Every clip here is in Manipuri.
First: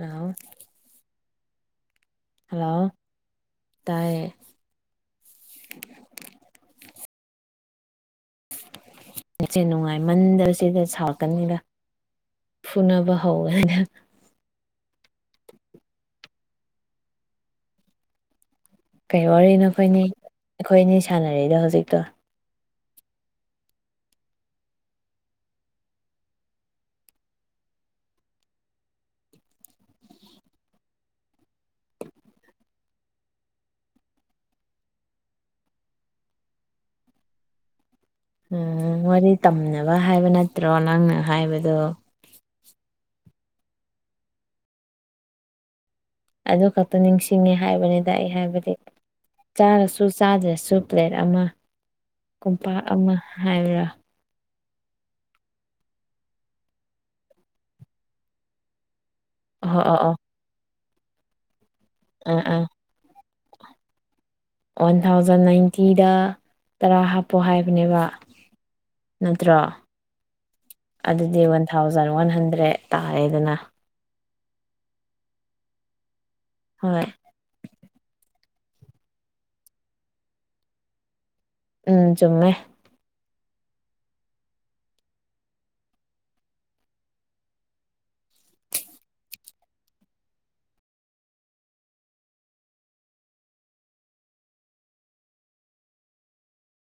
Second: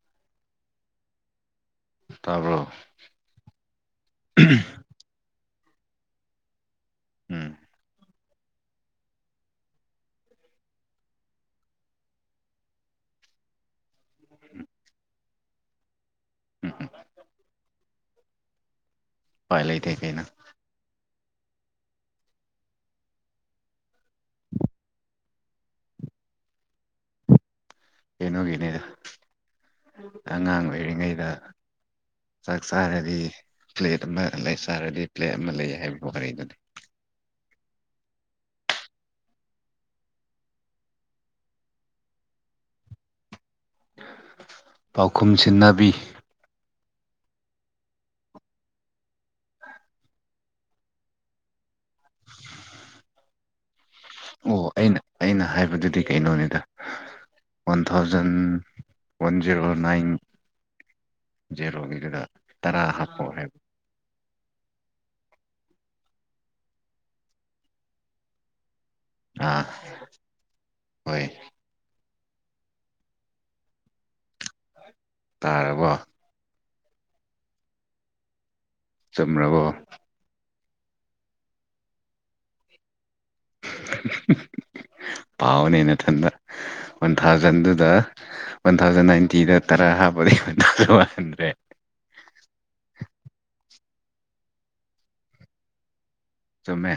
ꯑꯥꯎ ꯇꯥꯕ꯭ꯔꯣ ꯍꯜꯂꯣ ꯇꯥꯏꯌꯦ ꯎꯝ ꯅꯦꯠꯁꯦ ꯅꯨꯡꯉꯥꯏꯃꯟꯗꯕꯁꯤꯗ ꯁꯥꯎꯔꯛꯀꯅꯤꯗ ꯐꯨꯅꯕ ꯍꯧꯒꯅꯤꯗ ꯎꯝ ꯀꯩ ꯎꯄꯥꯏ ꯋꯥꯔꯤꯅꯣ ꯂꯩꯇꯦ ꯑꯈꯣꯏꯅꯤ ꯀꯩꯅꯣ ꯑꯩꯈꯣꯏ ꯑꯅꯤ ꯁꯥꯟꯅꯔꯤꯗꯣ ꯍꯧꯖꯤꯛꯇꯣ ꯀꯩꯅꯣꯒꯤꯅꯤꯗ ꯑꯉꯥꯡ ꯂꯩꯔꯤꯉꯩꯗ ꯆꯥꯛ ꯆꯥꯔꯗꯤ ꯄ꯭ꯂꯦꯠ ꯑꯃ ꯂꯩ ꯆꯥꯔꯗꯤ ꯄ꯭ꯂꯦꯠ ꯑꯃ ꯂꯩ ꯍꯥꯏꯕ ꯋꯥꯔꯤꯗꯨꯅꯤ ꯎꯝ ꯋꯥꯔꯤ ꯇꯝꯅꯕ ꯍꯥꯏꯕ ꯅꯠꯇ꯭ꯔꯣ ꯅꯪꯅ ꯍꯥꯏꯕꯗꯣ ꯄꯥꯎꯈꯨꯝ ꯁꯤꯟꯅꯕꯤ ꯑꯗꯨ ꯈꯛꯇ ꯅꯤꯡꯁꯤꯡꯉꯦ ꯍꯥꯏꯕꯅꯤꯗ ꯑꯩ ꯍꯥꯏꯕꯗꯤ ꯆꯥꯔꯁꯨ ꯆꯥꯗ꯭ꯔꯁꯨ ꯄ꯭ꯂꯦꯠ ꯑꯃ ꯀꯨꯝꯄꯥꯛ ꯑꯃ ꯍꯥꯏꯕ꯭ꯔꯥ ꯑꯣ ꯑꯩꯅ ꯑꯩꯅ ꯍꯥꯏꯕꯗꯨꯗꯤ ꯀꯩꯅꯣꯅꯤꯗ ꯋꯥꯟ ꯊꯥꯎꯖꯟ ꯋꯥꯟ ꯖꯦꯔꯣ ꯑꯣ ꯑꯣ ꯅꯥꯏꯟ ꯑꯣ ꯖꯦꯔꯣꯒꯤꯗꯅ ꯑꯥ ꯑꯥ ꯇꯔꯥ ꯍꯥꯞꯄꯣ ꯍꯥꯏꯕ ꯋꯥꯟ ꯊꯥꯎꯖꯟ ꯅꯥꯏꯟꯇꯤꯗ ꯇꯔꯥ ꯍꯥꯞꯄꯣ ꯍꯥꯏꯕꯅꯦꯕ ꯅꯠꯇ꯭ꯔꯣ ꯑꯥ ꯍꯣꯏ ꯑꯗꯨꯗꯤ ꯋꯥꯟ ꯊꯥꯎꯖꯟ ꯋꯥꯟ ꯍꯟꯗ꯭ꯔꯦꯠ ꯇꯥꯔꯦꯗꯅ ꯇꯥꯔꯕꯣ ꯍꯣꯏ ꯆꯨꯝꯔꯕꯣ ꯎꯝ ꯆꯨꯝꯃꯦ ꯄꯥꯎꯅꯦ ꯅꯊꯟꯗ ꯋꯥꯟ ꯊꯥꯎꯖꯟꯗꯨꯗ ꯋꯥꯟ ꯊꯥꯎꯖꯟ ꯅꯥꯏꯟꯇꯤꯗ ꯇꯔꯥ ꯍꯥꯞꯄꯗꯤ ꯋꯥꯟ ꯊꯥꯎꯖꯟ ꯋꯥꯟ ꯍꯟꯗ꯭ꯔꯦꯠ ꯆꯨꯝꯃꯦ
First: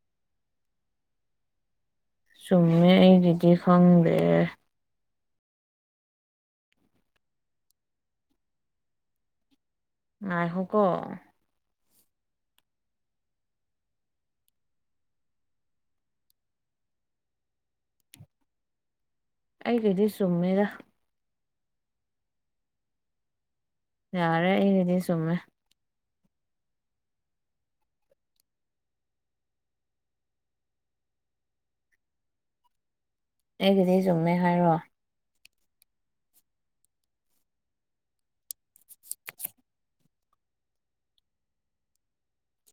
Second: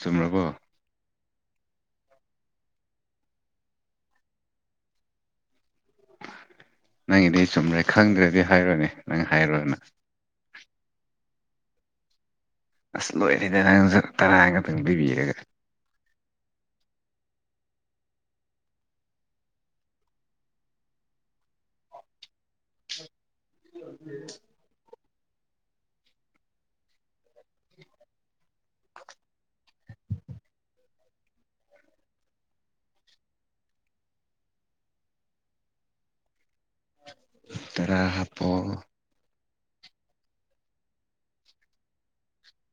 ꯆꯨꯝꯃꯕꯣ ꯆꯨꯝꯃꯦ ꯑꯩꯒꯤꯗꯤ ꯈꯪꯗꯦ ꯅꯪꯒꯤꯗꯤ ꯆꯨꯝꯔꯦ ꯈꯪꯗ꯭ꯔꯗꯤ ꯍꯥꯏꯔꯣꯏꯅꯦ ꯅꯪ ꯍꯥꯏꯔꯨꯔꯅ ꯉꯥꯏꯈꯣꯀꯣ ꯑꯁ ꯂꯣꯏꯔꯦꯗ ꯅꯪꯖꯨ ꯇꯔꯥ ꯈꯛꯇꯪ ꯄꯤꯕꯤꯔꯒ ꯑꯩꯒꯤꯗꯤ ꯆꯨꯝꯃꯦꯗ ꯌꯥꯔꯦ ꯑꯩꯒꯤꯗꯤ ꯆꯨꯝꯃꯦ ꯑꯩꯒꯤꯗꯤ ꯆꯨꯝꯃꯦ ꯍꯥꯏꯔꯣ ꯇꯔꯥ ꯍꯥꯞꯄꯣ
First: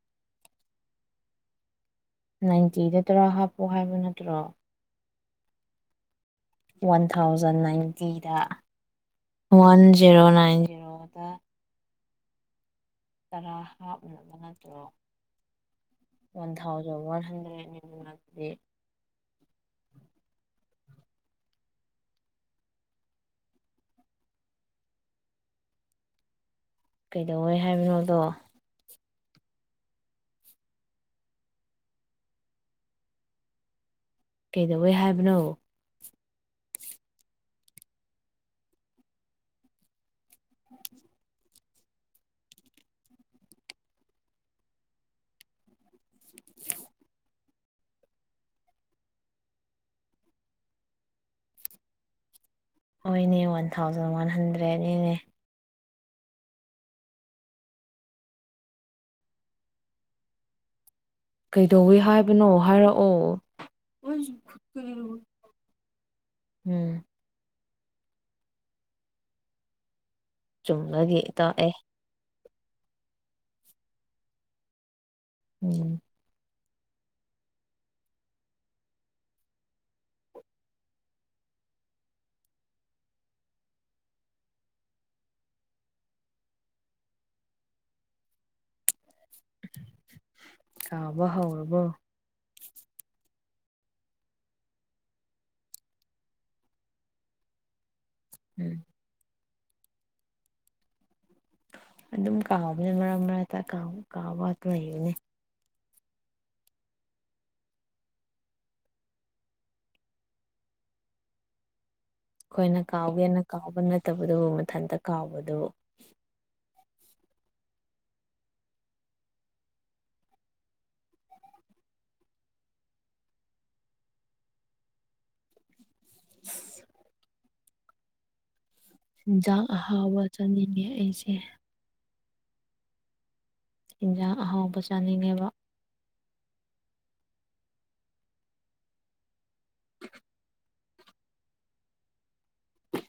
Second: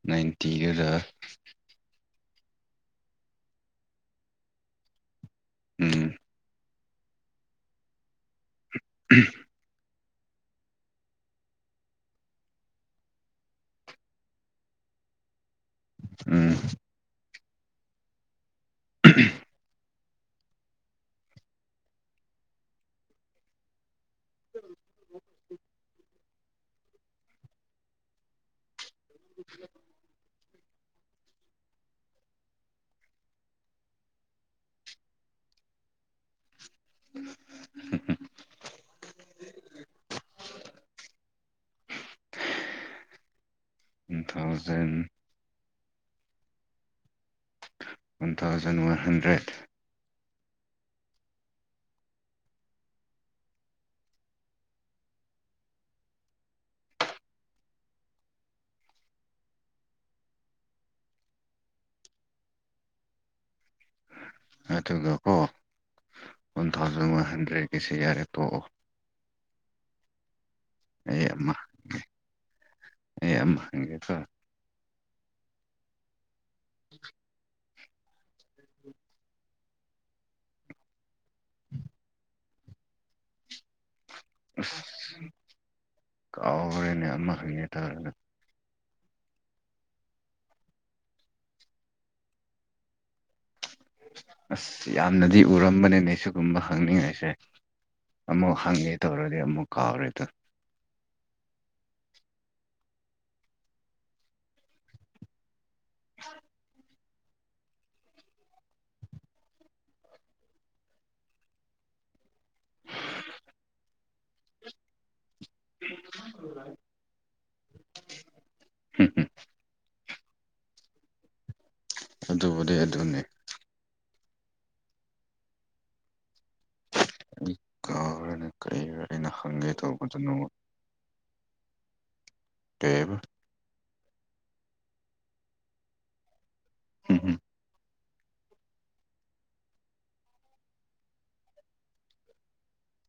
ꯅꯥꯏꯟꯇꯤꯒꯔ ꯅꯥꯏꯟꯇꯤꯗ ꯇꯔꯥ ꯍꯥꯞꯄꯣ ꯍꯥꯏꯕ ꯅꯠꯇ꯭ꯔꯣ ꯎꯝ ꯋꯥꯟ ꯊꯥꯎꯖꯟ ꯅꯥꯏꯟꯇꯤꯗ ꯋꯥꯟ ꯖꯦꯔꯣ ꯅꯥꯏꯟ ꯖꯦꯔꯣꯗ ꯇꯔꯥ ꯍꯥꯞꯅꯕ ꯅꯠꯇ꯭ꯔꯣ ꯋꯥꯟ ꯎꯝ ꯊꯥꯎꯖꯟ ꯋꯥꯟ ꯂꯥꯟꯗꯦꯛ [unintelligible] [unintelligible] [unintelligible] ꯀꯩꯗꯧꯋꯦ ꯍꯥꯏꯕꯅꯣꯗꯣ [inaudible] ꯀꯩꯗꯧꯋꯦ ꯍꯥꯏꯕꯅꯣ [inaudible] ꯎꯝ thousand one thousand one hundred ꯍꯣꯢꯅꯦ ꯋꯥꯟ ꯊꯥꯎꯖꯟ ꯋꯥꯟ ꯍꯟꯗ꯭ꯔꯦꯠꯗꯅꯤꯅꯦ ꯀꯩꯗꯧꯋꯦ ꯍꯥꯏꯕꯅꯣ ꯍꯥꯏꯔꯛꯑꯣ ꯑꯗꯨꯒꯀꯣ ꯋꯥꯟ ꯎꯝ ꯊꯥꯎꯖꯟ ꯋꯥꯟ ꯍꯟꯗ꯭ꯔꯦꯠꯀꯤꯁꯦ ꯌꯥꯔꯦ ꯇꯣꯛꯑꯣ ꯆꯨꯝꯕꯒꯤ ꯑꯩ ꯑꯃ ꯇꯣꯛꯑꯦ ꯑꯩ ꯑꯃ ꯍꯪꯒꯦꯀꯣ ꯎꯝ [inaudible] ꯑꯁ ꯀꯥꯎꯒ꯭ꯔꯦꯅꯦ ꯑꯃ ꯍꯪꯒꯦ ꯇꯧꯔꯒ ꯀꯥꯎꯕ ꯍꯧꯔꯕꯣ ꯑꯁ ꯌꯥꯝꯅꯗꯤ ꯎꯔꯝꯕꯅꯤꯅꯦ ꯁꯤꯒꯨꯝꯕ ꯍꯪꯅꯤꯡꯉꯁꯦ ꯑꯃꯨꯛ ꯎꯝ ꯍꯪꯉꯦ ꯇꯧꯔꯗꯤ ꯑꯃꯨꯛ ꯀꯥꯥꯎꯔꯦꯇꯣ ꯑꯗꯨꯝ ꯀꯥꯎꯕꯅꯦ ꯃꯔꯛ ꯃꯔꯛ ꯀꯥꯎ ꯀꯥꯎꯕ ꯂꯩꯕꯅꯦ ꯑꯩꯈꯣꯏꯅ ꯀꯥꯎꯒꯦꯅ ꯀꯥꯎꯕ ꯅꯠꯇꯕꯗꯣ ꯃꯊꯟꯇ ꯀꯥꯎꯕꯗꯣ꯫ ꯍꯝ ꯍꯝ ꯑꯗꯨꯕꯨꯗꯤ ꯑꯗꯨꯅꯤ ꯏ ꯀꯥꯎꯔꯦꯅꯦ ꯀꯔꯤꯔ ꯑꯩꯅ ꯍꯤꯟꯖꯥꯡ ꯍꯪꯒꯦ ꯇꯧꯕꯗꯨ ꯑꯍꯥꯎꯕ ꯅꯉꯣꯟ ꯆꯥꯅꯤꯡꯉꯦ ꯑꯩꯁꯦ ꯀꯩꯕ ꯍꯤꯟꯖꯥꯡ ꯑꯍꯥꯎꯕ ꯆꯥꯅꯤꯡꯉꯦꯕ ꯍꯝ ꯍꯝ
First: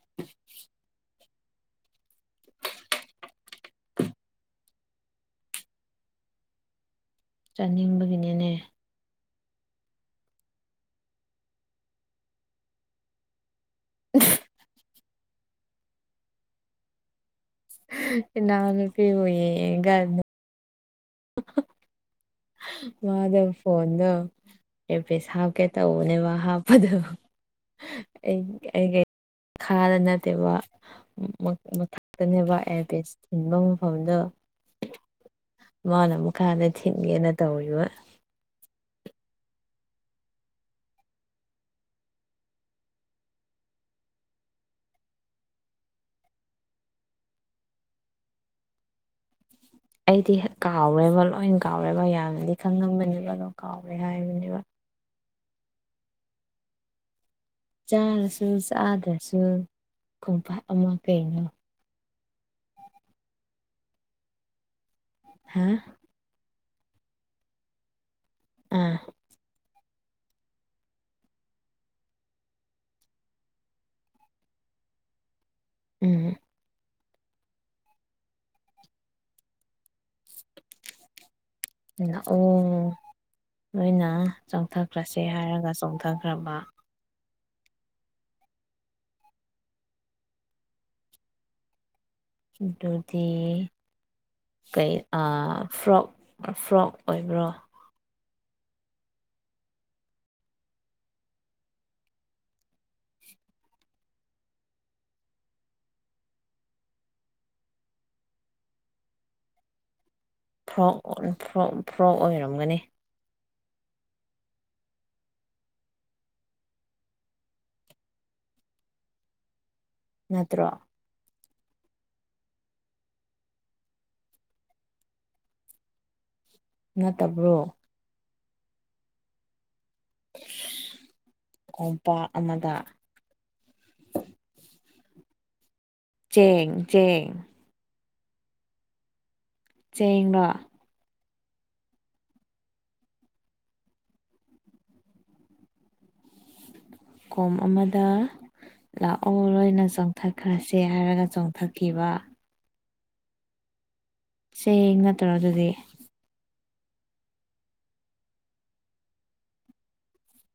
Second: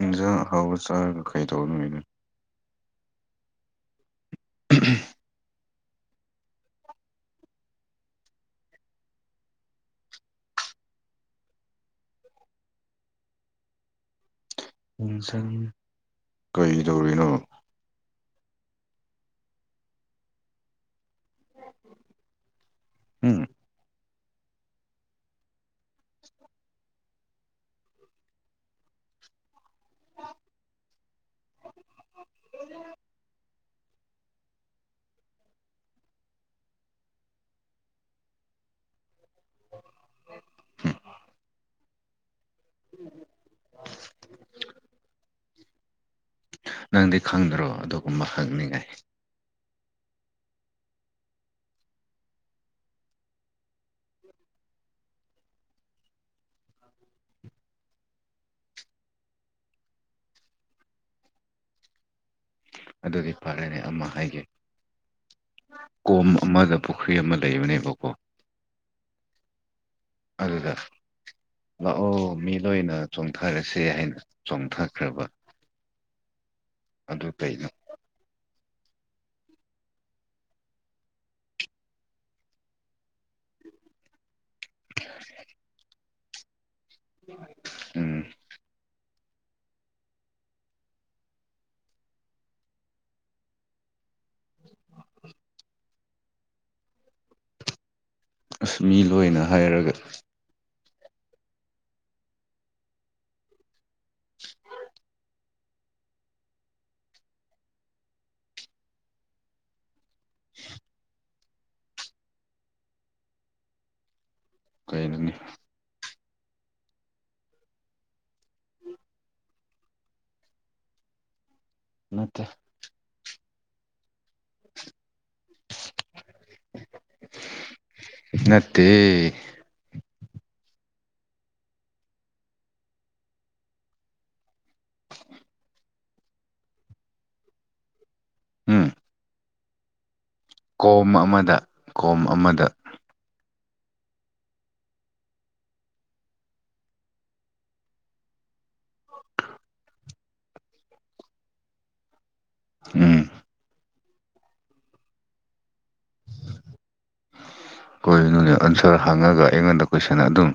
ꯏꯟꯖꯥꯡ ꯑꯍꯥꯎꯕ ꯆꯥꯔꯒ ꯀꯩꯗꯧꯒꯅꯤꯗ [inaudible] ꯎꯝ ꯍꯝ ꯆꯥꯅꯤꯡꯕꯒꯤꯅꯤꯅꯦ [inaudible] ꯎꯟꯁꯪ ꯀꯩ ꯗꯧꯔꯤꯅꯣ ꯏꯅꯥꯎꯅꯨꯄꯤ ꯑꯣꯏꯌꯦꯒ ꯀꯥꯟꯗ ꯃꯥꯗꯣ ꯎꯝ ꯐꯣꯟꯗꯣ ꯑꯦꯔ ꯄꯤꯁ ꯍꯥꯞꯀꯦ ꯇꯧꯕꯅꯦꯕ ꯍꯥꯞꯄꯗꯣ ꯑꯩ ꯑꯩꯩ ꯈꯥꯗ ꯅꯠꯇꯦꯕ ꯃꯊꯛꯇꯅꯦꯕ ꯑꯦꯌꯥꯔꯄꯦꯁ ꯊꯤꯟꯕ ꯃꯐꯝꯗꯣ ꯃꯥꯅ ꯃꯈꯥꯗ ꯊꯤꯟꯒꯦ ꯅ ꯇꯧꯔꯤꯕ [unintelligible] [inaudible] ꯅꯪꯗꯤ ꯈꯪꯗ꯭ꯔꯣ ꯑꯗꯨꯒꯨꯝꯕ ꯍꯪꯅꯤꯡꯉꯥꯏ ꯑꯩꯗꯤ ꯀꯥꯎꯔꯦꯕ ꯂꯣꯏ ꯀꯥꯎꯔꯦꯕ ꯃꯌꯥꯝꯁꯤꯗꯤ ꯈꯪꯉꯝꯕꯅꯦꯕ ꯑꯗꯣ ꯀꯥꯎꯔꯦ ꯍꯥꯏꯕꯅꯦꯕ ꯆꯥꯔꯁꯨ ꯆꯥꯗ꯭ꯔꯁꯨ ꯈꯣꯡꯄꯥꯛ ꯑꯃ ꯄꯦꯡꯂꯣ ꯑꯗꯨꯗꯤ ꯐꯔꯦꯅꯦ ꯑꯃ ꯍꯥꯏꯒꯦ ꯍꯥ ꯀꯣꯝ ꯑꯃꯗ ꯄꯨꯈ꯭ꯔꯤ ꯑꯃ ꯂꯩꯕꯅꯦꯕꯀꯣ ꯑꯥ ꯑꯗꯨꯗ ꯂꯥꯛꯑꯣ ꯃꯤ ꯂꯣꯏꯅ ꯆꯣꯡꯊꯔꯁꯦ ꯍꯥꯏꯅ ꯆꯣꯡꯊꯈ꯭ꯔꯕ ꯎꯝ ꯑꯗꯨ ꯀꯩꯅꯣ ꯑꯣ ꯅꯣꯏꯅ ꯆꯣꯡꯊꯈ꯭ꯔꯁꯦ ꯍꯥꯏꯔꯒ ꯆꯣꯡꯊꯈ꯭ꯔꯕ ꯎꯝ ꯑꯗꯨꯗꯤ ꯀꯩ ꯐ꯭ꯔꯣꯛ ꯐꯣꯔꯣꯛ ꯑꯣꯏꯕ꯭ꯔꯣ ꯑꯁ ꯃꯤ ꯂꯣꯏꯅ ꯍꯥꯏꯔꯒ ꯐꯣꯛ ꯐꯣꯔꯣꯛ ꯑꯣꯏꯔꯝꯒꯅꯤ ꯀꯩꯅꯣꯅꯤ ꯅꯠꯇ꯭ꯔꯣ ꯅꯠꯇꯦ ꯅꯠꯇꯕ꯭ꯔꯣ ꯅꯠꯇꯦ ꯀꯣꯝꯄꯥꯛ ꯑꯃꯗ ꯆꯦꯡ ꯆꯦꯡ ꯎꯝ ꯆꯦꯡꯂꯣ ꯀꯣꯝ ꯑꯃꯗ ꯀꯣꯝ ꯑꯃꯗ ꯀꯣꯝ ꯑꯃꯗ ꯂꯥꯛꯑꯣ ꯂꯣꯏꯅ ꯆꯣꯡꯊꯈ꯭ꯔꯁꯦ ꯍꯥꯏꯔꯒ ꯆꯣꯡꯊꯈꯤꯕ ꯎꯝ ꯆꯦꯡ ꯅꯠꯇ꯭ꯔꯣ ꯑꯗꯨꯗꯤ [inaudible] ꯀꯣꯏꯅꯣꯅꯦ ꯑꯟꯁꯔ ꯍꯥꯡꯉꯒ ꯑꯩꯉꯣꯟꯗ ꯀꯣꯏꯁꯟ ꯑꯗꯨꯝ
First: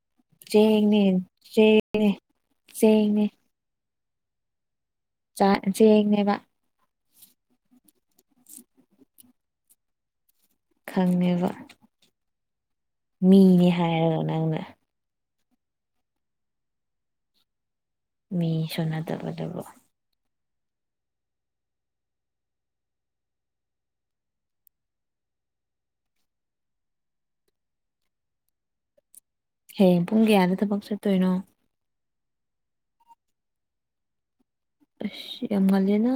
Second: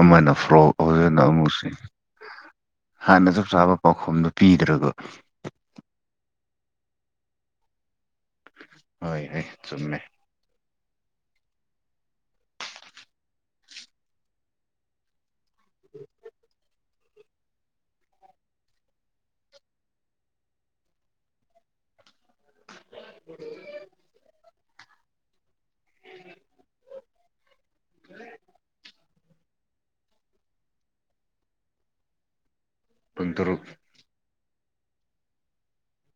ꯑꯃꯅ ꯐ꯭ꯔꯣꯛ ꯆꯦꯡꯅꯦ ꯍꯧꯖꯤꯅ ꯑꯃꯨꯛꯁ ꯆꯦꯡꯅꯦ ꯆꯦꯡꯅꯦ ꯍꯥꯟꯅ ꯆꯞ ꯆꯥꯕ ꯄꯥꯎꯈꯨꯝꯗꯨꯣ ꯄꯤꯗ꯭ꯔꯒ ꯆ ꯆꯦꯅꯦꯕ ꯍꯣꯏ ꯍꯩ ꯆꯨꯝꯃꯦ ꯈꯪꯉꯦꯕ ꯃꯤꯅꯤ ꯍꯥꯏꯔꯒ ꯅꯪꯅ [unintelligible] ꯃꯤꯁꯨ ꯟꯠꯅꯕꯗꯨꯕꯨ ꯎ [unintelligible] ꯍꯌꯦꯡ ꯄꯨꯡ ꯀꯌꯥꯗ ꯊꯕꯛ ꯆꯠꯇꯣꯏꯅꯣ ꯄꯨꯟ ꯇꯔꯨꯛ ꯑꯁ ꯌꯥꯝ ꯉꯜꯂꯦꯅ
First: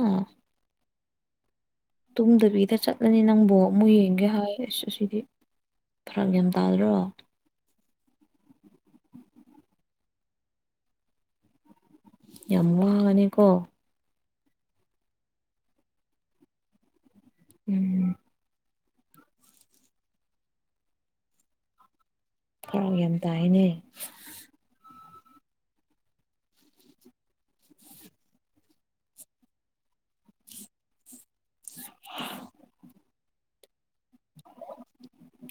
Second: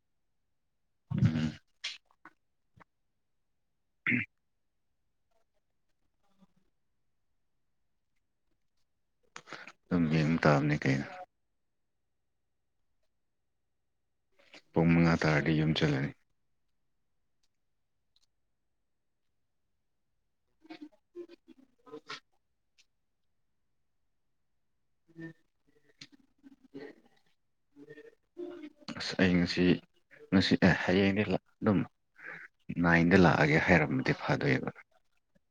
ꯇꯨꯝꯗꯕꯤꯗ ꯆꯠꯂꯅꯤ ꯅꯪꯕꯨ ꯑꯃꯨꯛ ꯌꯦꯡꯒꯦ ꯍꯥꯏ ꯑꯁ ꯑꯁꯤꯗꯤ ꯐꯔꯛ ꯌꯥꯝ ꯇꯗ꯭ꯔꯣ ꯑꯗꯨꯝ ꯌꯦꯡꯕ ꯇꯥꯕꯅꯤ ꯀꯩꯅꯣ ꯌꯥꯝ ꯋꯥꯅꯦꯀꯣ ꯄꯨꯡ ꯃꯉꯥ ꯇꯔꯗꯤ ꯌꯨꯝ ꯆꯠꯂꯅꯤ ꯎꯝ [unintelligible] [unintelligible] ꯑꯁ ꯑꯩ ꯉꯁꯤ ꯉꯁꯤ ꯍꯌꯦꯡꯗꯒꯤ ꯑꯗꯨꯝ ꯅꯥꯏꯟꯗ ꯂꯥꯛꯑꯒꯦ ꯍꯥꯏꯔꯝꯃꯗꯤ ꯐꯥꯗꯣꯏꯕ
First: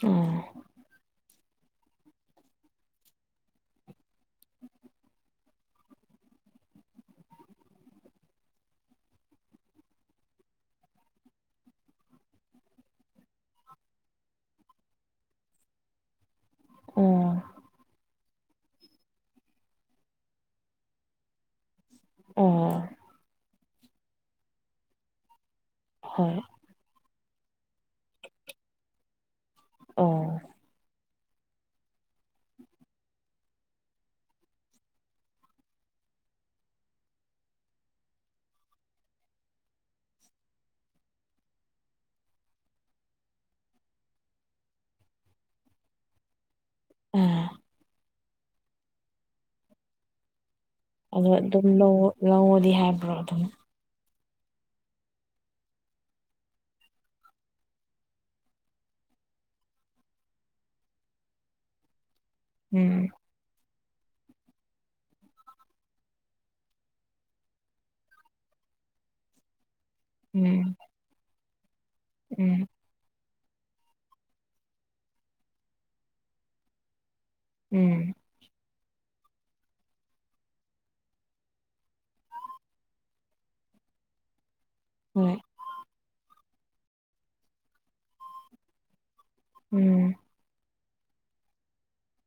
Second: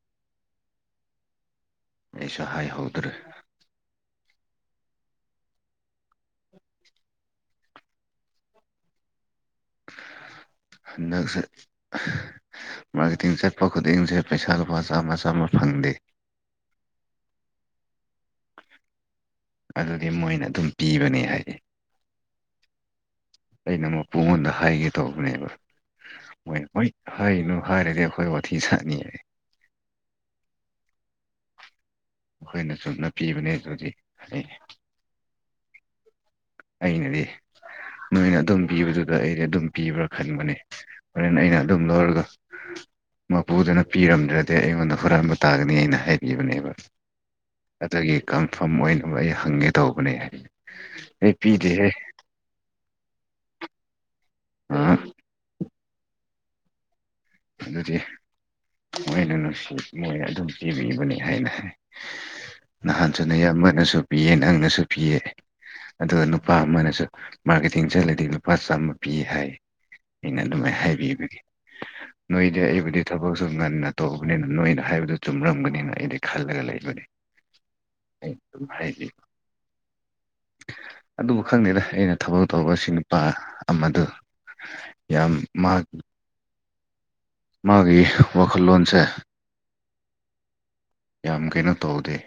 ꯑꯣ ꯑꯩꯁꯨ ꯍꯥꯏꯍꯧꯗ꯭ꯔꯦ ꯍꯟꯗꯛꯁꯦ ꯃꯥꯔꯀꯦꯇꯤꯡ ꯆꯠꯄ ꯈꯨꯗꯤꯡꯁꯦ ꯄꯩꯁꯥ ꯂꯨꯄꯥ ꯆꯥꯝꯃ ꯆꯥꯝꯃ ꯐꯪꯗꯦ ꯑꯣ ꯑꯗꯨꯗꯤ ꯃꯣꯏꯅ ꯑꯗꯨꯝ ꯄꯤꯕꯅꯦ ꯍꯥꯏꯌꯦ ꯑꯣ ꯑꯩꯅ ꯄꯨꯡꯉꯣꯟꯗ ꯍꯥꯏꯒꯦ ꯇꯧꯕꯅꯦꯕ ꯍꯣꯏ ꯍꯣꯏ ꯍꯏꯅꯨ ꯍꯥꯏꯔꯗꯤ ꯑꯩꯈꯣꯏ ꯋꯥꯊꯤ ꯆꯅꯤꯌꯦ ꯑꯣ ꯑꯩꯈꯣꯏꯅ ꯆꯨꯝꯅ ꯄꯤꯕꯅꯦ ꯑꯗꯨꯗꯤ ꯑꯩꯅꯗꯤ ꯅꯣꯏꯅ ꯑꯗꯨꯝ ꯄꯤꯕꯗꯨꯗ ꯑꯩꯗꯤ ꯑꯗꯨꯝ ꯄꯤꯕ꯭ꯔꯥ ꯈꯟꯕꯅꯦ ꯍꯣꯔꯦꯟ ꯑꯩꯅ ꯑꯗꯨꯝ ꯂꯧꯔꯒ ꯃꯄꯨꯗꯨꯅ ꯄꯤꯔꯝꯗ꯭ꯔꯗꯤ ꯑꯩꯉꯣꯟꯗ ꯍꯨꯔꯥꯟꯕ ꯇꯥꯒꯅꯤ ꯑꯩꯅ ꯍꯥꯏꯕꯤꯕꯅꯦꯕ ꯑꯣ ꯑꯗꯒꯤ ꯀꯟꯐꯥꯝ ꯑꯣꯏꯅꯕ ꯑꯩ ꯍꯪꯒꯦ ꯇꯧꯕꯅꯦ ꯍꯥꯏ ꯑꯗꯣ ꯑꯗꯨꯝ ꯂꯧ ꯂꯧꯋꫭꯗꯤ ꯍꯥꯏꯕ꯭ꯔꯣ ꯑꯗꯨꯝ ꯑꯝ ꯑꯗꯨꯗꯤ ꯃꯣꯏꯅ ꯅꯨꯡꯁꯤ ꯃꯣꯏꯅ ꯑꯗꯨꯝ ꯄꯤꯕꯤꯕꯅꯤ ꯍꯥꯏꯅ ꯍꯥꯏ ꯎꯝ ꯅꯍꯥꯟꯁꯨ ꯅ ꯌꯥꯝꯕꯅꯁꯨ ꯄꯤꯌꯦ ꯅꯪꯅꯁꯨ ꯄꯤꯌꯦ ꯑꯗꯨꯒ ꯅꯨꯄꯥ ꯑꯃꯅꯁꯨ ꯃꯥꯔꯀꯦꯇꯤꯡ ꯆꯠꯂꯗꯤ ꯂꯨꯄꯥ ꯆꯥꯝꯃ ꯄꯤ ꯍꯥꯏ ꯑꯩꯅ ꯎꯝ ꯑꯗꯨꯃꯥꯏꯅ ꯍꯥꯏꯕꯤꯕꯒꯤ ꯅꯣꯏꯗ ꯎꯝ ꯑꯩꯕꯨꯗꯤ ꯊꯕꯛꯁꯨ ꯉꯟꯅ ꯇꯧꯕꯅꯤꯅ ꯅꯣꯏꯅ ꯍꯥꯏꯕꯗꯨ ꯆꯨꯝꯔꯝꯒꯅꯤꯅ ꯑꯩꯗꯤ ꯈꯜꯂꯒ ꯂꯩꯕꯅꯦ ꯎꯝ ꯑꯪ ꯗꯨꯝ ꯍꯥꯏꯕꯤꯕ ꯑꯗꯨꯕꯨ ꯈꯪꯗꯦꯗ ꯑꯩꯅ ꯊꯕꯛ ꯇꯧꯕ ꯁꯤ ꯅꯨꯄꯥ ꯑꯃꯗꯨ ꯌꯥꯝ ꯍꯣꯏ ꯃꯥꯗꯨ ꯃꯥꯒꯤ ꯋꯥꯈꯜꯂꯣꯟꯁꯦ ꯎꯝ ꯌꯥꯝ ꯀꯩꯅꯣ ꯇꯧꯗꯦ